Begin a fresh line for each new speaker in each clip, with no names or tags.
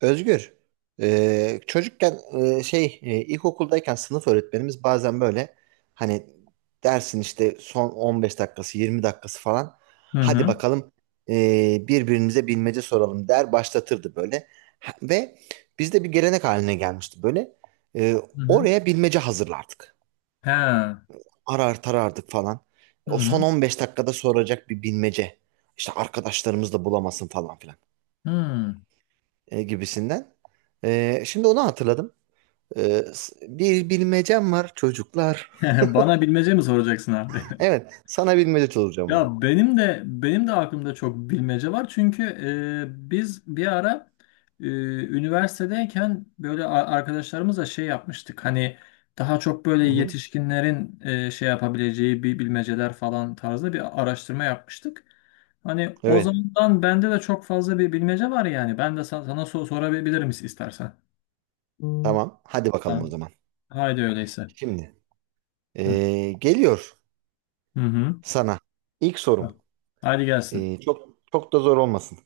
Özgür, çocukken ilkokuldayken sınıf öğretmenimiz bazen böyle hani dersin işte son 15 dakikası 20 dakikası falan
Hı
hadi
hı.
bakalım e, birbirimize bilmece soralım der başlatırdı böyle. Ve bizde bir gelenek haline gelmişti böyle. E,
Hı hı.
Oraya bilmece hazırlardık,
He. Hı
arar tarardık falan, o son
hı.
15 dakikada soracak bir bilmece işte arkadaşlarımız da bulamasın falan filan
Hı.
gibisinden. Şimdi onu hatırladım. Ee, s- Bir bilmecem var çocuklar.
Bana bilmece mi soracaksın abi?
Evet, sana bilmece soracağım abi.
Ya benim de aklımda çok bilmece var. Çünkü biz bir ara e, üniversitedeyken böyle arkadaşlarımızla şey yapmıştık. Hani daha çok böyle
Hı-hı.
yetişkinlerin şey yapabileceği bir bilmeceler falan tarzda bir araştırma yapmıştık. Hani o
Evet,
zamandan bende de çok fazla bir bilmece var yani. Ben de sana sorabilirim istersen. Hmm.
tamam. Hadi bakalım o
Tamam.
zaman.
Haydi öyleyse.
Şimdi
Hı
geliyor
hı. Hı.
sana. İlk sorum.
Hadi gelsin.
Çok çok da zor olmasın.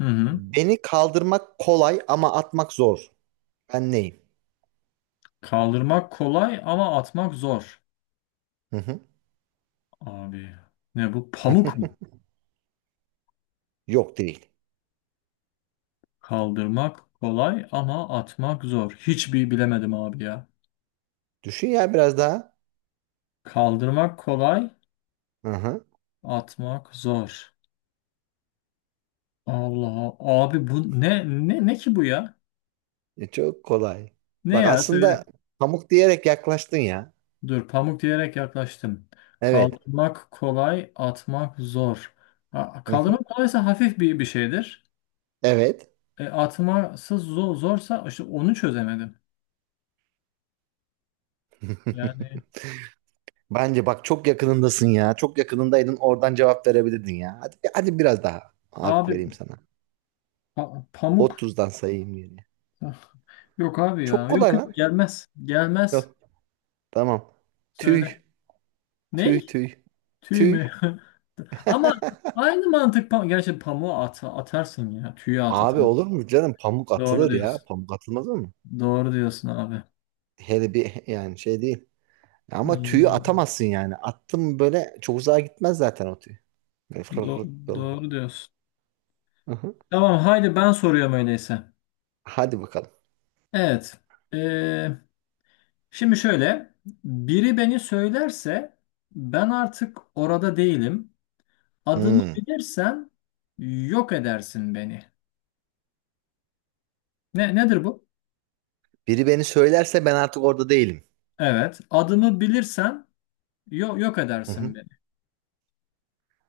Hı hı.
Beni kaldırmak kolay ama atmak zor. Ben neyim?
Kaldırmak kolay ama atmak zor.
Hı-hı.
Abi ne bu? Pamuk mu?
Yok değil.
Kaldırmak kolay ama atmak zor. Hiçbir bilemedim abi ya.
Düşün ya biraz daha.
Kaldırmak kolay,
Hı-hı.
atmak zor. Allah abi bu ne ki bu ya?
E, çok kolay.
Ne
Bak,
ya
aslında
söyle.
pamuk diyerek yaklaştın ya.
Dur pamuk diyerek yaklaştım.
Evet.
Kaldırmak kolay, atmak zor. Ha,
Hı-hı.
kaldırmak kolaysa hafif bir şeydir.
Evet.
E, atması zor, zorsa işte onu çözemedim. Yani
Bence bak çok yakınındasın ya. Çok yakınındaydın, oradan cevap verebilirdin ya. Hadi, hadi biraz daha hak
abi
vereyim sana.
pamuk.
30'dan sayayım geriye.
Yok abi ya.
Çok
Yok
kolay
yok
lan.
gelmez. Gelmez.
Yok. Tamam. Tüy.
Söyle.
Tüy
Ney?
tüy.
Tüy mü?
Tüy.
Ama aynı mantık pamuk. Gerçi pamuğu at, atarsın ya. Tüyü at
Abi,
atarsın.
olur mu canım? Pamuk
Doğru
atılır ya.
diyorsun.
Pamuk atılmaz mı?
Doğru diyorsun abi.
Hele bir yani şey değil. Ama tüyü
Hmm,
atamazsın yani. Attım böyle, çok uzağa gitmez zaten o tüy. Böyle fırr fırr dolanır.
doğru diyorsun.
Hı hı.
Tamam haydi ben soruyorum öyleyse.
Hadi bakalım.
Evet. Şimdi şöyle, biri beni söylerse ben artık orada değilim. Adımı
Hmm.
bilirsen yok edersin beni. Ne nedir bu?
Biri beni söylerse ben artık orada değilim.
Evet, adımı bilirsen yok
Hı hı.
edersin beni.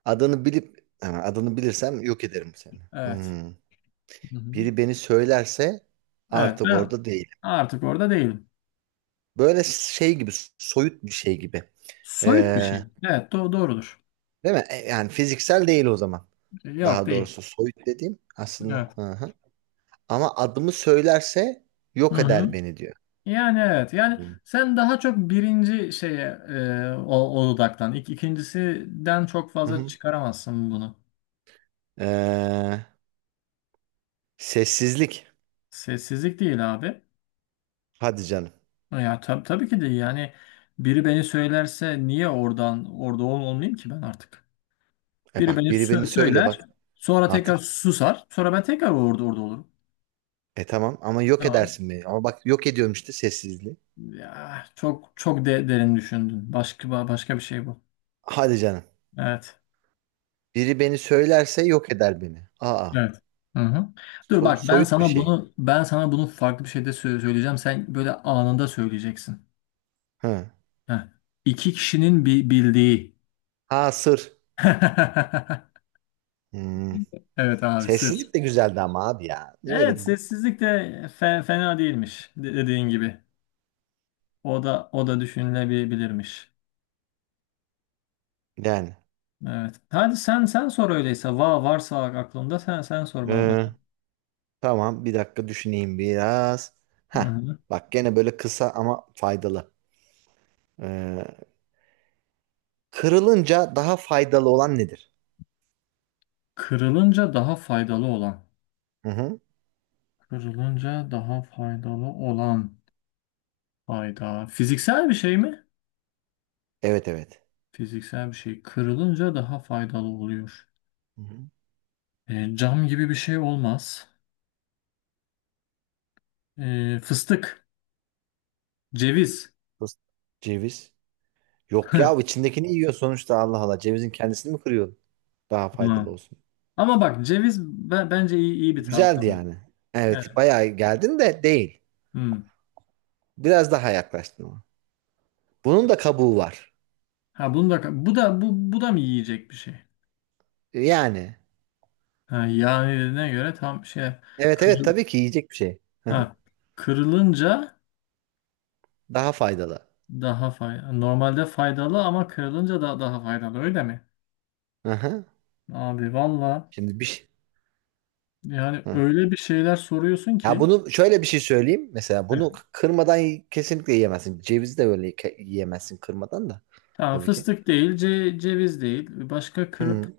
Adını bilip ha, adını bilirsem yok ederim seni.
Evet.
Hmm.
Hı hı.
Biri beni söylerse
Evet,
artık
ben
orada değilim.
artık orada değilim.
Böyle şey gibi, soyut bir şey gibi.
Soyut bir
Ee,
şey. Evet, do doğrudur.
değil mi? E, yani fiziksel değil o zaman.
Yok
Daha
değil.
doğrusu soyut dediğim aslında.
Evet.
Hı hı. Ama adımı söylerse
Hı
yok eder
hı.
beni diyor.
Yani evet. Yani
Hmm.
sen daha çok birinci şeye o, o dudaktan. İkincisinden çok
Hı
fazla
hı.
çıkaramazsın bunu.
Ee, sessizlik.
Sessizlik değil abi.
Hadi canım.
Ya tabii ki değil. Yani biri beni söylerse niye oradan orada olmayayım ki ben artık?
E
Biri beni
bak, biri beni söyle
söyler,
bak
sonra tekrar
artık.
susar, sonra ben tekrar orada olurum.
E tamam, ama yok
Tamam.
edersin beni. Ama bak, yok ediyorum işte sessizliği.
Ya çok de derin düşündün. Başka başka bir şey bu.
Hadi canım.
Evet.
Biri beni söylerse yok eder beni. Aa,
Evet. Hı hı. Dur bak
soyut bir şey.
ben sana bunu farklı bir şeyde söyleyeceğim. Sen böyle anında söyleyeceksin.
Ha,
Heh. İki kişinin bildiği.
ha sır. Hmm.
Evet abi sır.
Sessizlik de güzeldi ama abi ya. Niye öyle
Evet
dedin?
sessizlik de fena değilmiş dediğin gibi. O da düşünülebilirmiş.
Yani.
Evet. Hadi sen sor öyleyse. Varsa aklında sen sor bana
ee,
bakayım.
tamam, bir dakika düşüneyim biraz. Ha,
Hı-hı.
bak gene böyle kısa ama faydalı. Ee, kırılınca daha faydalı olan nedir?
Kırılınca daha faydalı olan.
Hı hı.
Kırılınca daha faydalı olan fayda. Fiziksel bir şey mi?
Evet evet.
Fiziksel bir şey. Kırılınca daha faydalı oluyor.
Hı hı.
E, cam gibi bir şey olmaz. E, fıstık, ceviz.
Fıs- Ceviz. Yok ya, içindekini yiyor sonuçta, Allah Allah. Cevizin kendisini mi kırıyor? Daha
Hı.
faydalı olsun.
Ama bak ceviz bence iyi bir tahta.
Güzeldi yani. Evet, bayağı geldin de değil.
Hmm.
Biraz daha yaklaştın ama. Bunun da kabuğu var.
Ha bunu da bu da mı yiyecek bir şey?
Yani.
Ha yağına göre tam şey
Evet evet,
kırıl,
tabii ki yiyecek bir şey. Hı hı.
ha, kırılınca
Daha faydalı.
daha faydalı. Normalde faydalı ama kırılınca da daha faydalı öyle mi?
Hı hı.
Abi valla
Şimdi bir şey.
yani
Hı.
öyle bir şeyler soruyorsun
Ya
ki.
bunu şöyle bir şey söyleyeyim. Mesela
Evet,
bunu kırmadan kesinlikle yiyemezsin. Cevizi de böyle yiyemezsin kırmadan da.
tamam
Tabii ki.
fıstık değil, ceviz değil. Başka kırıp
Hı.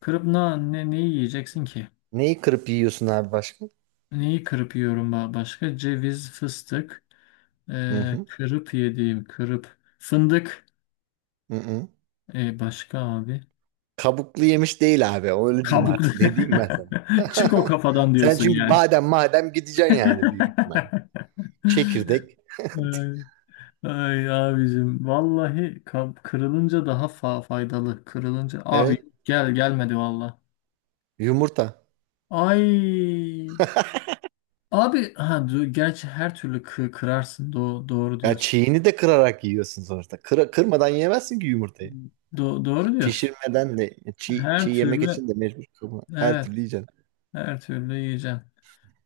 kırıp ne ne neyi yiyeceksin ki?
Neyi kırıp yiyorsun abi başka?
Neyi kırıp yiyorum başka? Ceviz, fıstık,
Hı hı.
kırıp yediğim, kırıp fındık.
Hı hı.
E başka abi?
Kabuklu yemiş değil abi. Öyle diyeyim
Kabuklu.
artık. Ne diyeyim ben sana?
Çık o kafadan
Sen
diyorsun
çünkü
yani.
badem madem gideceksin yani büyük ihtimalle. Çekirdek.
Ay, ay abicim vallahi kırılınca daha faydalı. Kırılınca abi
Evet.
gelmedi valla.
Yumurta.
Ay abi ha gerçi her türlü kırarsın. Do doğru
Ya
diyorsun.
çiğini de kırarak yiyorsun sonuçta. Kırmadan yemezsin ki yumurtayı.
Do doğru diyorsun.
Pişirmeden de çiğ, çiğ
Her
yemek
türlü
için de mecbur kırma. Her
evet
türlü yiyeceksin.
her türlü yiyeceğim.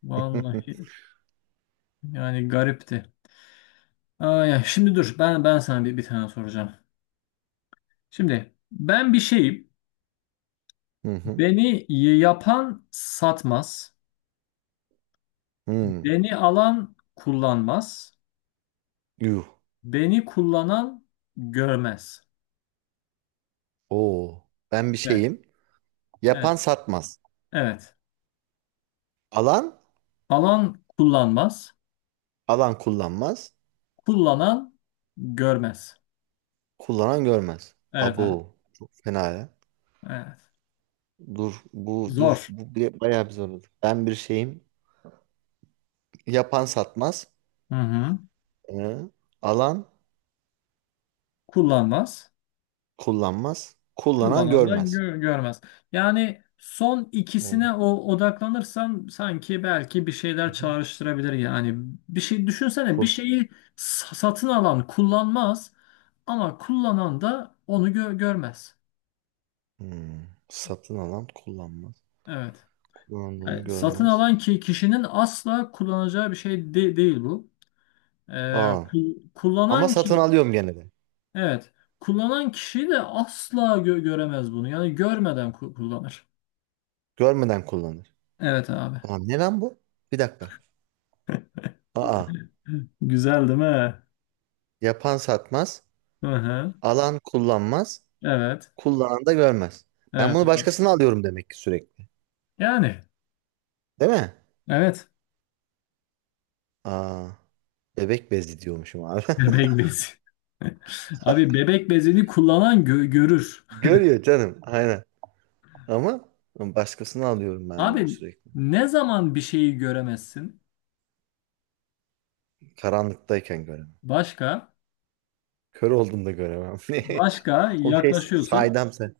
Vallahi yani garipti. Aa, ya şimdi dur ben sana bir tane soracağım. Şimdi ben bir şeyim.
Hı hı.
Beni yapan satmaz.
Hı.
Beni alan kullanmaz.
Yuh.
Beni kullanan görmez.
Oo. Ben bir
Evet.
şeyim.
Evet.
Yapan satmaz.
Evet.
Alan,
Alan kullanmaz.
alan kullanmaz.
Kullanan görmez.
Kullanan görmez.
Evet abi.
Abo. Çok fena ya.
Evet.
Dur bu dur
Zor.
bu bir- bayağı bir zorladı. Ben bir şeyim. Yapan satmaz.
Hı hı.
Ee, alan
Kullanmaz.
kullanmaz. Kullanan
Kullanan da
görmez.
görmez. Yani son
Hı
ikisine o odaklanırsam sanki belki bir şeyler
hı.
çağrıştırabilir yani. Bir şey düşünsene bir
Kul.
şeyi satın alan kullanmaz ama kullanan da onu görmez.
Hmm. Satın alan kullanmaz.
Evet.
Kullandığını
Yani satın
görmez.
alan ki kişinin asla kullanacağı bir şey değil bu. Ee,
Aa. Ama
kullanan
satın
ki
alıyorum gene de.
evet kullanan kişi de asla göremez bunu. Yani görmeden kullanır.
Görmeden kullanır.
Evet abi.
Aa, ne lan bu? Bir dakika. Aa.
Güzel değil mi?
Yapan satmaz.
Hı hı.
Alan kullanmaz.
Evet.
Kullanan da görmez. Ben
Evet.
bunu
Evet.
başkasına alıyorum demek ki sürekli.
Yani
Değil mi?
evet.
Aa. Bebek bezi diyormuşum abi.
Bebek bezi. Abi bebek bezini kullanan görür.
Görüyor canım. Aynen. Ama başkasını alıyorum ben
Abi
sürekli.
ne zaman bir şeyi göremezsin?
Karanlıktayken göremem.
Başka?
Kör olduğumda göremem.
Başka
O şey
yaklaşıyorsun.
saydamsa,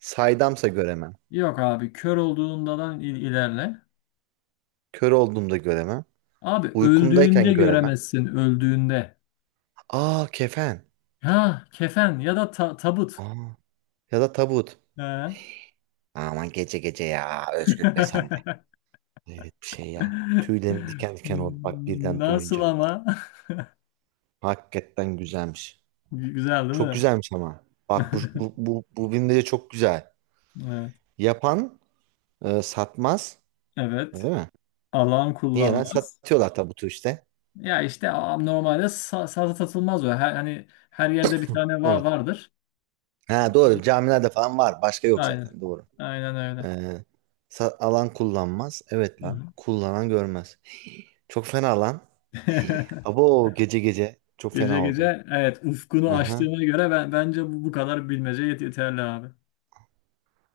saydamsa göremem.
Yok abi kör olduğundan ilerle.
Kör olduğumda göremem.
Abi öldüğünde
Uykumdayken göremem.
göremezsin öldüğünde.
Aa, kefen.
Ha kefen ya da tabut.
Aa, ya da tabut.
Ha.
Aman gece gece ya Özgür, be sen de. Evet bir şey ya. Tüylerim diken diken oldu bak birden
Nasıl
duyunca.
ama?
Hakikaten güzelmiş.
Güzel değil
Çok
mi?
güzelmiş ama. Bak bu bu bu, bu bilmece çok güzel.
Evet.
Yapan satmaz. Öyle
Evet.
mi?
Alan
Niye lan?
kullanmaz.
Satıyorlar tabutu işte.
Ya işte normalde sazı satılmaz o. Her, hani her yerde bir tane
Evet.
vardır.
Ha doğru. Camilerde falan var. Başka yok
Aynen.
zaten. Doğru.
Aynen
Ee,
öyle.
alan kullanmaz. Evet
Hı
lan.
hı.
Kullanan görmez. Çok fena lan. Abo gece gece. Çok
Gece
fena oldum.
gece evet ufkunu
Aha.
açtığına göre ben bence bu kadar bilmece yeterli abi.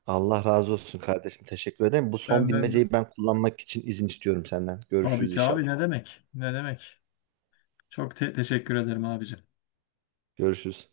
Allah razı olsun kardeşim. Teşekkür ederim. Bu son
Benden de.
bilmeceyi ben kullanmak için izin istiyorum senden.
Tabii
Görüşürüz
ki abi
inşallah.
ne demek? Ne demek? Çok teşekkür ederim abicim.
Görüşürüz.